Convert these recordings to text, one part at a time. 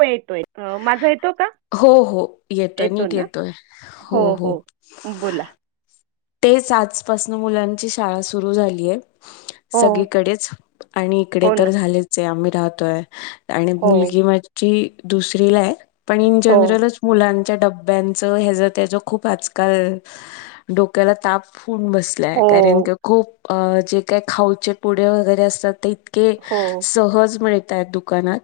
Weight wait अ माझा येतो का? हो, हो. येतोय, येतो नीट ना, येतोय. हो हो बोला तेच आजपासन मुलांची शाळा सुरू झालीय. हो, सगळीकडेच आणि इकडे हो ना. तर झालेच आहे आम्ही राहतोय आणि हो, मुलगी माझी झी दुसरीला आहे, पण इन हो, जनरलच मुलांच्या डब्यांचं ह्याच, त्याच खूप आजकाल ला ताप होऊन बसलाय हो, कारण क खूप अ जे काही खाऊचे पुडे वगैरे असतात ते की हो, सहज मिळतायत दुकानात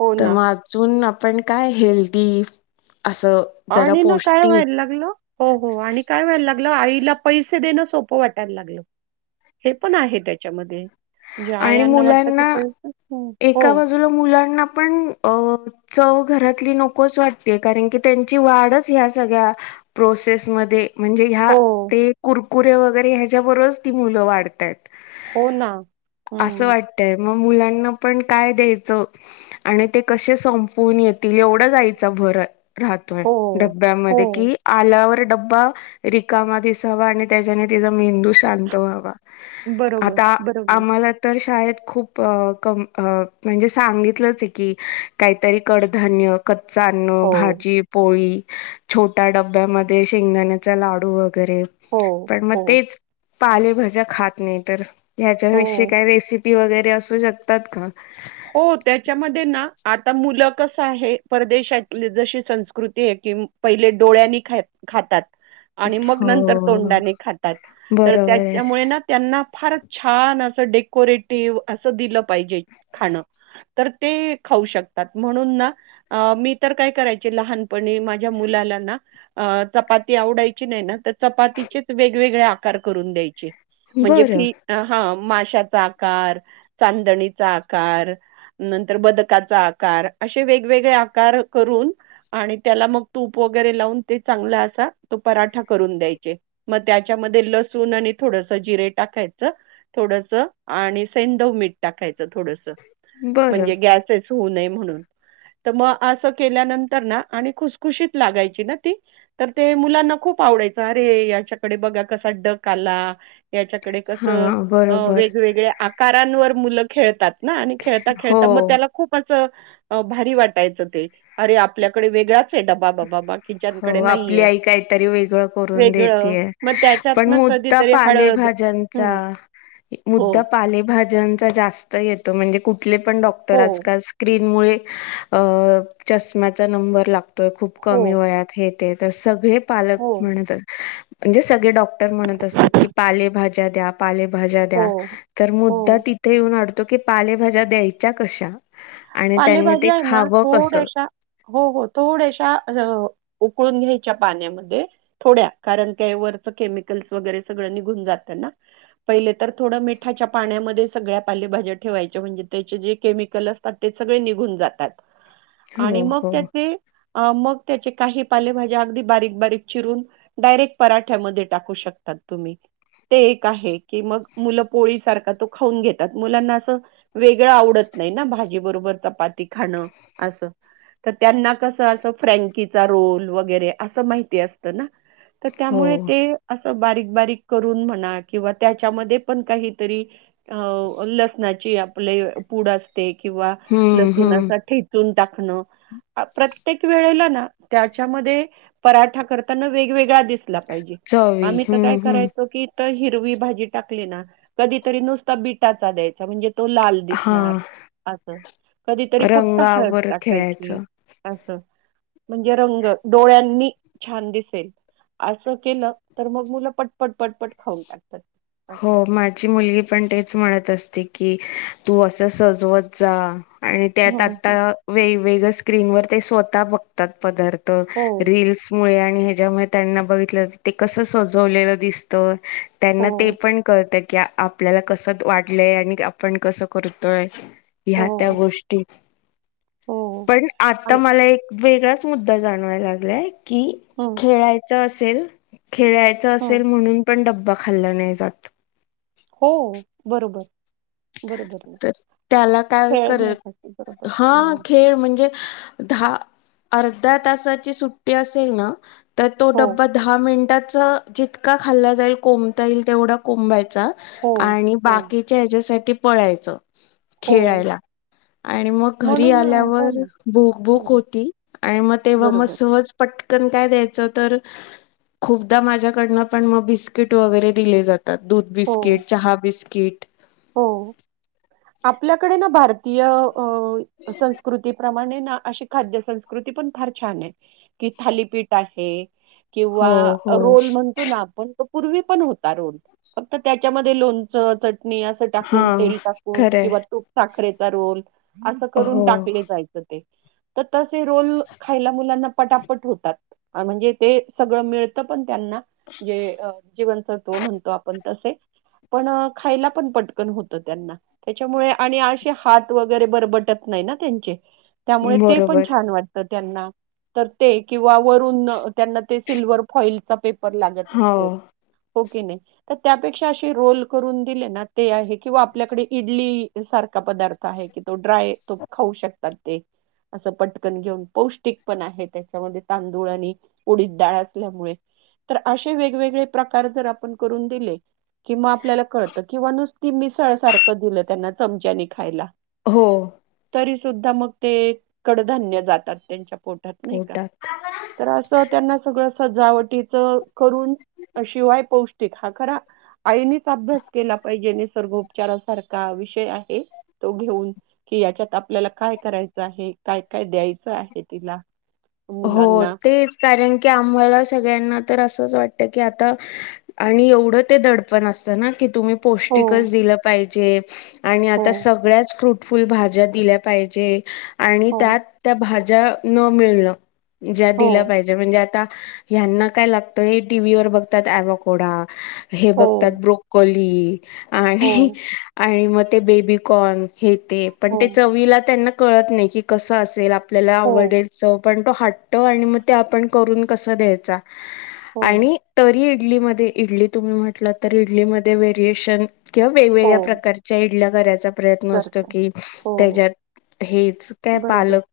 हो तर ना. मग अजून आपण काय हेल्दी असं जरा आणि ना काय पौष्टिक व्हायला लागलं हो हो आणि काय व्हायला लागलं आईला पैसे देणं सोपं वाटायला लागल. हे पण आहे त्याच्यामध्ये म्हणजे आणि आयांना वाटत की मुलांना पै हो एका बाजूला मुलांना पण अ चव घरातली नकोच वाटते. कारण की त्यांची वाढच ह्या सगळ्या प्रोसेसमध्ये म्हणजे ह्या हो, ते कुरकुरे वगैरे ह्याच्याबरोबरच ती मुलं वाढतायत. हो ना. असं हं, वाटतय. मग मुलांना पण काय द्यायचं. आणि ते कसे संपून येतील. एवढंच आईचा भर आहे. राहतोय हो, डब्यामध्ये हो. कि, आल्यावर डब्बा रिकामा दिसावा. आणि त्याच्याने तिचा मेंदू शांत व्हावा. बरोबर बरोबर. मला तर शाळेत खूप अ कमी म्हणजे सांगितलंच की, काहीतरी कडधान्य, कच्च अन्न, हो, भाजी पोळी, छोट्या डब्यामध्ये शेंगदाण्याचा लाडू वगैरे. हो, पण मग हो, तेच पालेभाज्या खात नाही तर, ह्याच्याविषयी हो. काय रेसिपी वगैरे असू शकतात का. हो. त्याच्यामध्ये ना आता मुलं कस आहे. परदेशातली जशी संस्कृती आहे की नाही. पहिले डोळ्यांनी ख खातात. आणि मग नंतर हो. तोंडाने खातात तर बरोबर आहे त्याच्यामुळे ना त्यांना फार छान असं डेकोरेटिव्ह असं दिलं पाहिजे. खाणं तर ते खाऊ शकतात म्हणून ना, अ मी तर काय करायचे लहानपणी माझ्या मुलाला ना. अ चपाती आवडायची नाही ना. तर चपातीचेच वेगवेगळे आकार करून द्यायचे. म्हणजे बरं फीश हा माशाचा आकार, चांदणीचा आकार, नंतर बदकाचा आकार असे वेगवेगळे आकार करून आणि त्याला मग तूप वगैरे लावून ते चांगला असा तो पराठा करून द्यायचे. मग त्याच्यामध्ये लसूण आणि थोडस जिरे टाकायचं. थोडस आणि सैदव मीठ टाकायचं थोडस बरं म्हणजे गॅस होऊ नये म्हणून तर मग असं केल्यानंतर ना आणि खुसखुशीत लागायची ना ती. तर ते मुलांना खूप आवडायचं. अरे याच्याकडे बघा कसा डक आला. याच्याकडे हा कसं बरोबर वेगवेगळ्या आकारांवर मुलं खेळतात. आणि खेळता हो. खेळता मग त्याला खूप असं भारी वाटायचं ते. अरे आपल्याकडे वेगळाच आहे डबा बाबा किचनकडे हो आपली नाहीये. आई काहीतरी वेगळं करून वेगळं. देतेय. मग पण त्याच्यातनं मुद्दा कधीतरी हळद पालेभाज्यांचा हं. हो, मुद्दा पालेभाज्यांचा जास्त येतो. म्हणजे, कुठले पण डॉक्टर हो, आजकाल स्क्रीन मुळे अ चष्म्याचा नंबर लागतोय खूप कमी हो, वयात हे सगळे पालक हो, म्हणतात म्हणजे सग डॉक्टर म्हणत असतात. की पालेभाज्या द्या पालेभा ज्या द्या. हो, तर हो. मुद्दा तिथे येऊन अडतो की पालेभाज्या द्यायच्या कशा. आणि त्यांनी ते पालेभाज्या आहे ना खावं कस? थोड्याशा हो हो थोड्याशा उकळून घ्यायच्या पाण्यामध्ये थोड्या कारण क वरच केमिकल्स वगैरे सगळं निघून जातं ना. पहिले तर थोडं मिठाच्या पाण्यामध्ये सगळ्या पालेभाज्या ठेवायच्या. म्हणजे त्याचे जे केमिकल असतात ते सगळे निघून जातात आणि हो मग हो त्याचे अ मग त्याचे काही पालेभाज्या अगदी बारीक बारीक चिरून. डायरेक्ट पराठ्यामध्ये टाकू शकतात तुम्ही. ते एक आहे की, मग मुलं पोळी सारखा तो खाऊन घेतात. मुलांना असं वेगळं आवडत नाही ना, भाजी बरोबर चपाती खाणं असं. तर त्यांना कसं असं फ्रँकीचा रोल वगैरे असं माहिती असतं ना? तर हो त्यामुळे ते असं बारीक बारीक करून म्हणा किंवा त्याच्यामध्ये पण काहीतरी अ लसणाची आपले पूड असते, किंवा हम्म लसूण हम्म असा ठे चून टाकणं प्रत्येक वेळेला ना, त्याच्यामध्ये पराठा करताना वेगवेगळा दिस ला पाहिजे, चवी आम्ही तर काय हम्म हम्म करायचो की तं हिरवी भाजी टाकली ना, कधीतरी नुसता बीटाचा द्यायचा म्हणजे तो लाल हां आसं कधीतरी फक्त हळद खेळायचं टाकायची आसं म्हणजे रंग डोळ्यांनी छान दिसेल. असं केलं तर मग मुलं पटपट पटपट खाऊन टाकतात. हो असं. माझी मुलगी पण तेच म्हणत असते की, तू असं सजवत जा आणि त्यात हं, हं. आता वेगववेगळं स्क्रीनवर ते स्वतः बघतात पदार्थ, हो, रिल्समुळे आणि ह्याच्यामुळे त्यांना बघितल्यावर ते कसं सजवलेलं दिसतं? त्यांना ते हो, पण कळतं की आपल्याला कसं वाटलंय आणि आपण कसं करतोय ह्या त्या हो, गोष्टी हो. पण आता आणि मला एक वेगळाच मुद्दा जाणवायला लागलाय की हुम खेळायचं असेल, खेळायचं हं. असेल म्हणून पण डब्बा खाल्ला नाही जात. हो बरोबर बरोबर ना. तर त्याला काय करेल, खेळण्यासाठी बरोबर. हा हां. खेळ म्हणजे दहा अर्ध्या तासाची सुट्टी असेल ना तर तो हो, डब्बा दहा मिनटाचा जितका खाल्ला जाईल, कोंबता येईल तेवढा कोंबायचा हो, आणि हो, बाकीच्या ह्याच्यासाठी पळायचं हो. खेळायला. आणि मग घरी म्हणून अ, हो आल्यावर ना, भूक हो भूक ना. होती, आणि मग तेव्हा मग बरोबर. सहज पटकन काय द्यायचं तर खूपदा माझ्याकडननं पण मग बिस्किट वगैरे दिले जातात. दूध हो, बिस्किट, चहा बिस्किट हो आपल्याकडे ना भारतीय अं संस कृतीप्रमाणे ना अशी खाद्य संस्कृती पण फार छान आहे. कि थालीपीठ आहे, किंवा हो हो रोल म्हण असतो ना आपण पूर्वी पण होता रोल फक्त त्याच्यामध्ये लोणचं, चटणी असं हा टाकून तेल टाकून, खरंय किंवा तूप साखरेचा रोल असं करून हो टाकले जायचं ते तं तसे रोल खायला मुलांना पटापट होतात आ म्हणजे ते सगळं मिळतं पण त्यांना, जे जीवनसत्व म्हणतो आपण तसे पण खायला पण पटकन होत त्यांना त्याच्यामुळे आणि असे हात वगैरे बरबटत नाही ना त्यांचे त्यामुळे ते पण बरोबर छान वाटतं त्यांना. तर ते किंवा वरून त्यांना ते सिल्वर फॉईलचा पेपर लागत हो असतो. हो की नाही? तर त्यापेक्षा असे रोल करून दिले ना ते आहे किंवा आपल्याकडे इडली सारखा पदार्थ आहे कि, तो ड्राय तो खाऊ शकतात ते असं पटकन घेऊन पौष्टिक पण आहे, त्याच्यामध्ये तांदूळ आणि उडीद डाळ असल्यामुळे, तर असे वेगवेगळे प्रकार जर आपण करून दिले किंवा आपल्याला कळत किंवा नुसती मिसळ सारखं दिलं त्यांना चमच्यानी खायला हो. तरी सुद्धा मग ते कडधान्य जातात त्यांच्या पोटात नाही का पोटात तर असं त्यांना सगळं सजावटीच करून शिवाय पौ ष्टिक हा खरा आईनेच अभ्यास केला पाहिजे निसर्गोपचारासारखा विषय आहे. तो घेऊन कि याच्यात आपल्याला काय करायचं आहे काय काय द्यायचं आहे तिला हो मुलांना तेच कारण की आम्हाला सगळ्यांना तर असंच वाटत की आता आणि एवढं ते दडपण असतं ना कि तुम्ही हो पौष्टिकच दिलं पाहिजे आणि हो आता सगळ्याच फ्रु फुल भाज्या दिल्या पाहिजे आणि हो त्यात त्या भाज्या न मिळणं ज्या हो दिल्या पाहिजे म्हणजे आता ह्याना काय लागतंय हे टीव्ही वर बघतात अवा कोडा हे बघतात हो ब्रोकोली हो आणि आणि मग ते बेबीकोर्न हे ते पण ते हो चवीला त्यांना कळत नाही कि कस असेल आप ल्याला हो आवडायचं पण तो हट्ट आणि मग ते आपण करून कसं द्यायचा हो आणि तरी इडलीमध्ये इडली तुम्ही म्हटल तर इडलीमध्ये व्हेरिएशन किंवा वेगवेगळ्या हो प्रकारच्या इडल्या करायचा प्रयत्न असतो करताय की हो त्याच्यात हेच काय बरोबर पालक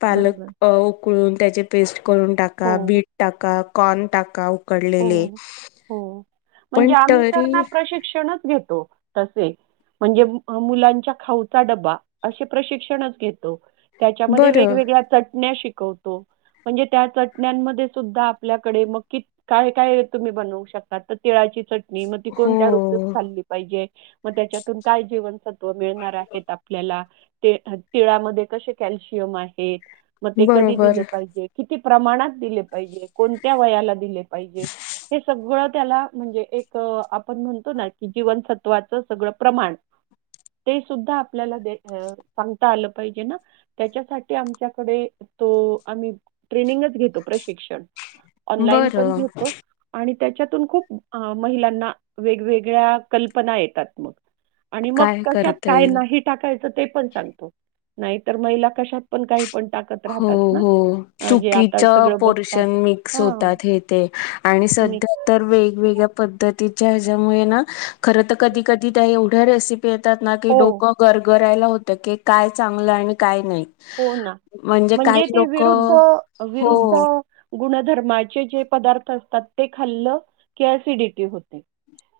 पालक बरोबर अह उकळून त्याचे पेस्ट करून टाका. हो बीट टाका. कॉर्न टाका उकडलेले हो हो पण म्हणजे आम्ही तर तरी ना प्रशिक्षणच घेतो. तसे, म्हणजे मु मुलांच्या खाऊचा डबा असे प्रशिक्षणच घेतो. त्याच्यामध्ये बरं वेगवेगळ्या चटण्या शिकव- तो. म्हणजे त्या चटण्यामध्ये सुद्धा आपल्याकडे मग की काय काय तुम्ही बनवू शकता. तर तिळाची चटणी मग ती हो कोणत्या ऋतूत खाल्ली पाहिजे. मग त्याच्यातून काय जीवनसत्व मिळणार आहेत आपल्याला ते तिळामध्ये कसे कॅल्शियम आहेत. मग ते कधी बरोबर दिल पाहिजे, किती प्रमाणात दिले पाहिजे, कोणत्या वयाला दिले पाहीजे हे सगळं त्याला म्हणजे एक तर आपण म्हणतो ना की जीवनसत्वाचं सगळं प्रमाण ते सुद्धा आपल्याला सांगता आलं पाहिजे ना. त्याच्यासाठी आमच्याकडे तो आम्ही ट्रेनिंगच घेतो प्रशिक्षण ऑनलाइन पण बरं घेतो. आणि त्याच्यातून खूप महिलांना वेगवेगळ्या कल्पना येतात मग आणि मग काय कशात करता काय येईल नाही टाकायचं ते पण सांगतो नाहीतर महिला कशात पण काही पण टाकत हो राहतात ना हो अं, जे चुकीच आता सगळं पोर्शन बघतात मिक्स हा होतात हे ते आणि मी सध्या तर वेगवेगळ्या पद्धतीच्या ह्याच्यामुळे ना खरं तर कधी कधी त्या एवढ्या रेसिपी पी येतात ना की हो डोकं गरगरायला होत की काय चांगलं आणि काय नाही. हो ना म्हणजे काही ते लोक विरुद्ध विरुद्ध हो गुणधर्माचे जे पदार्थ असतात ते खाल्लं की एसिडिटी होते.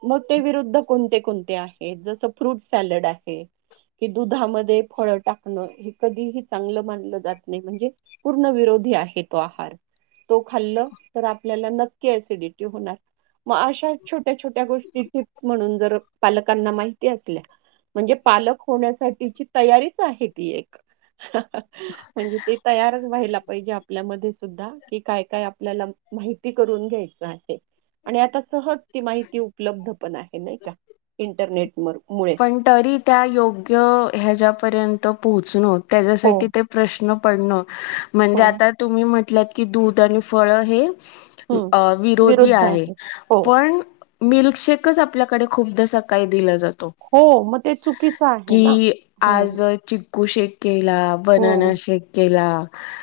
मग ते विरुद्ध कोणते कोणते आहे जस फ्रूट सॅलड आहे कि दुधामध्ये फळ टाकणं हे कधीही चांगलं मानलं जात नाही, म्हणजे पूर्ण विरोधी आहे तो आहार. तो खाल्लं तर आपल्याला नक्की एसिडिटी होणार. म अशा छोट्या-छोट्या गोष्टी टिप्स म्हणून जर पालकांना माहिती असल्या म्हणजे पालक होण्यासाठीची तयारीच आहे ती एक. हं, हं, अं म्हणजे ते तयारच व्हायला पाहिजे, आपल्यामध्ये सुद्धा. कि काय-काय आपल्याला माहिती करून घ्यायचं आहे, आणि आता सहज ती माहिती उपलब्ध पण आहे नाही का इंटरनेटमूळे पण तरी त्या योग्य ह्याच्यापर्यंत पोहोचुन हो, त्याच्यासाठी ते प्रश्न पडणं म्हणजे हो. आता तुम्ही म्हटलंत की दूध आणि फळं हे हं. अ विरोधी विरुद्ध आहे, हो. पण मिल्कशेकच आपल्याकडे खूपदा सकाळी दिला जातो. हो, मग ते चुकी की आज चि -क्कू शेक केला, बनना हो, शेक केला,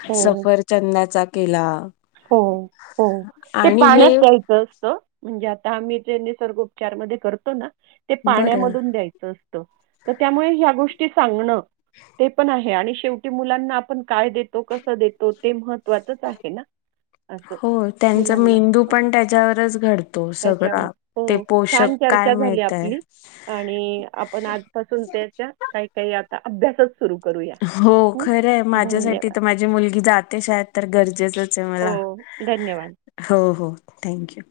हो. सफरचंदाचा केला. हो, हो ते आणि हे पाण्यात प्यायचं असतं. म्हणजे आता आम्ही जे निसर्गोपचार मधे करतो ना ते बरं पाण्यामधून द्यायचं असत. त, तर त्यामुळे ह्या गोष्टी सांगणं ते पण आहे आणि शेवटी मुलांना आपण काय देतो कसं देतो ते महत्त्वाचच आहे ना. असं हो त्यांचा मुलांना मेंदू हं, पण त्याच्यावरच घडतो त्याच्यावर. सगळां. ते हो, छान पोषक काय चर्चा झाली मिळतय आपली आणि आपण आजपासून त्याच्या काही -काही आता अभ्यासच सुरू करूया. हो हं. खरंय, माझ्यासाठी धन्यवाद. त माझी मुलगी जाते शाळेत तर गरजेचंच जेच मला हो, धन्यवाद. हो- हो थँक यू.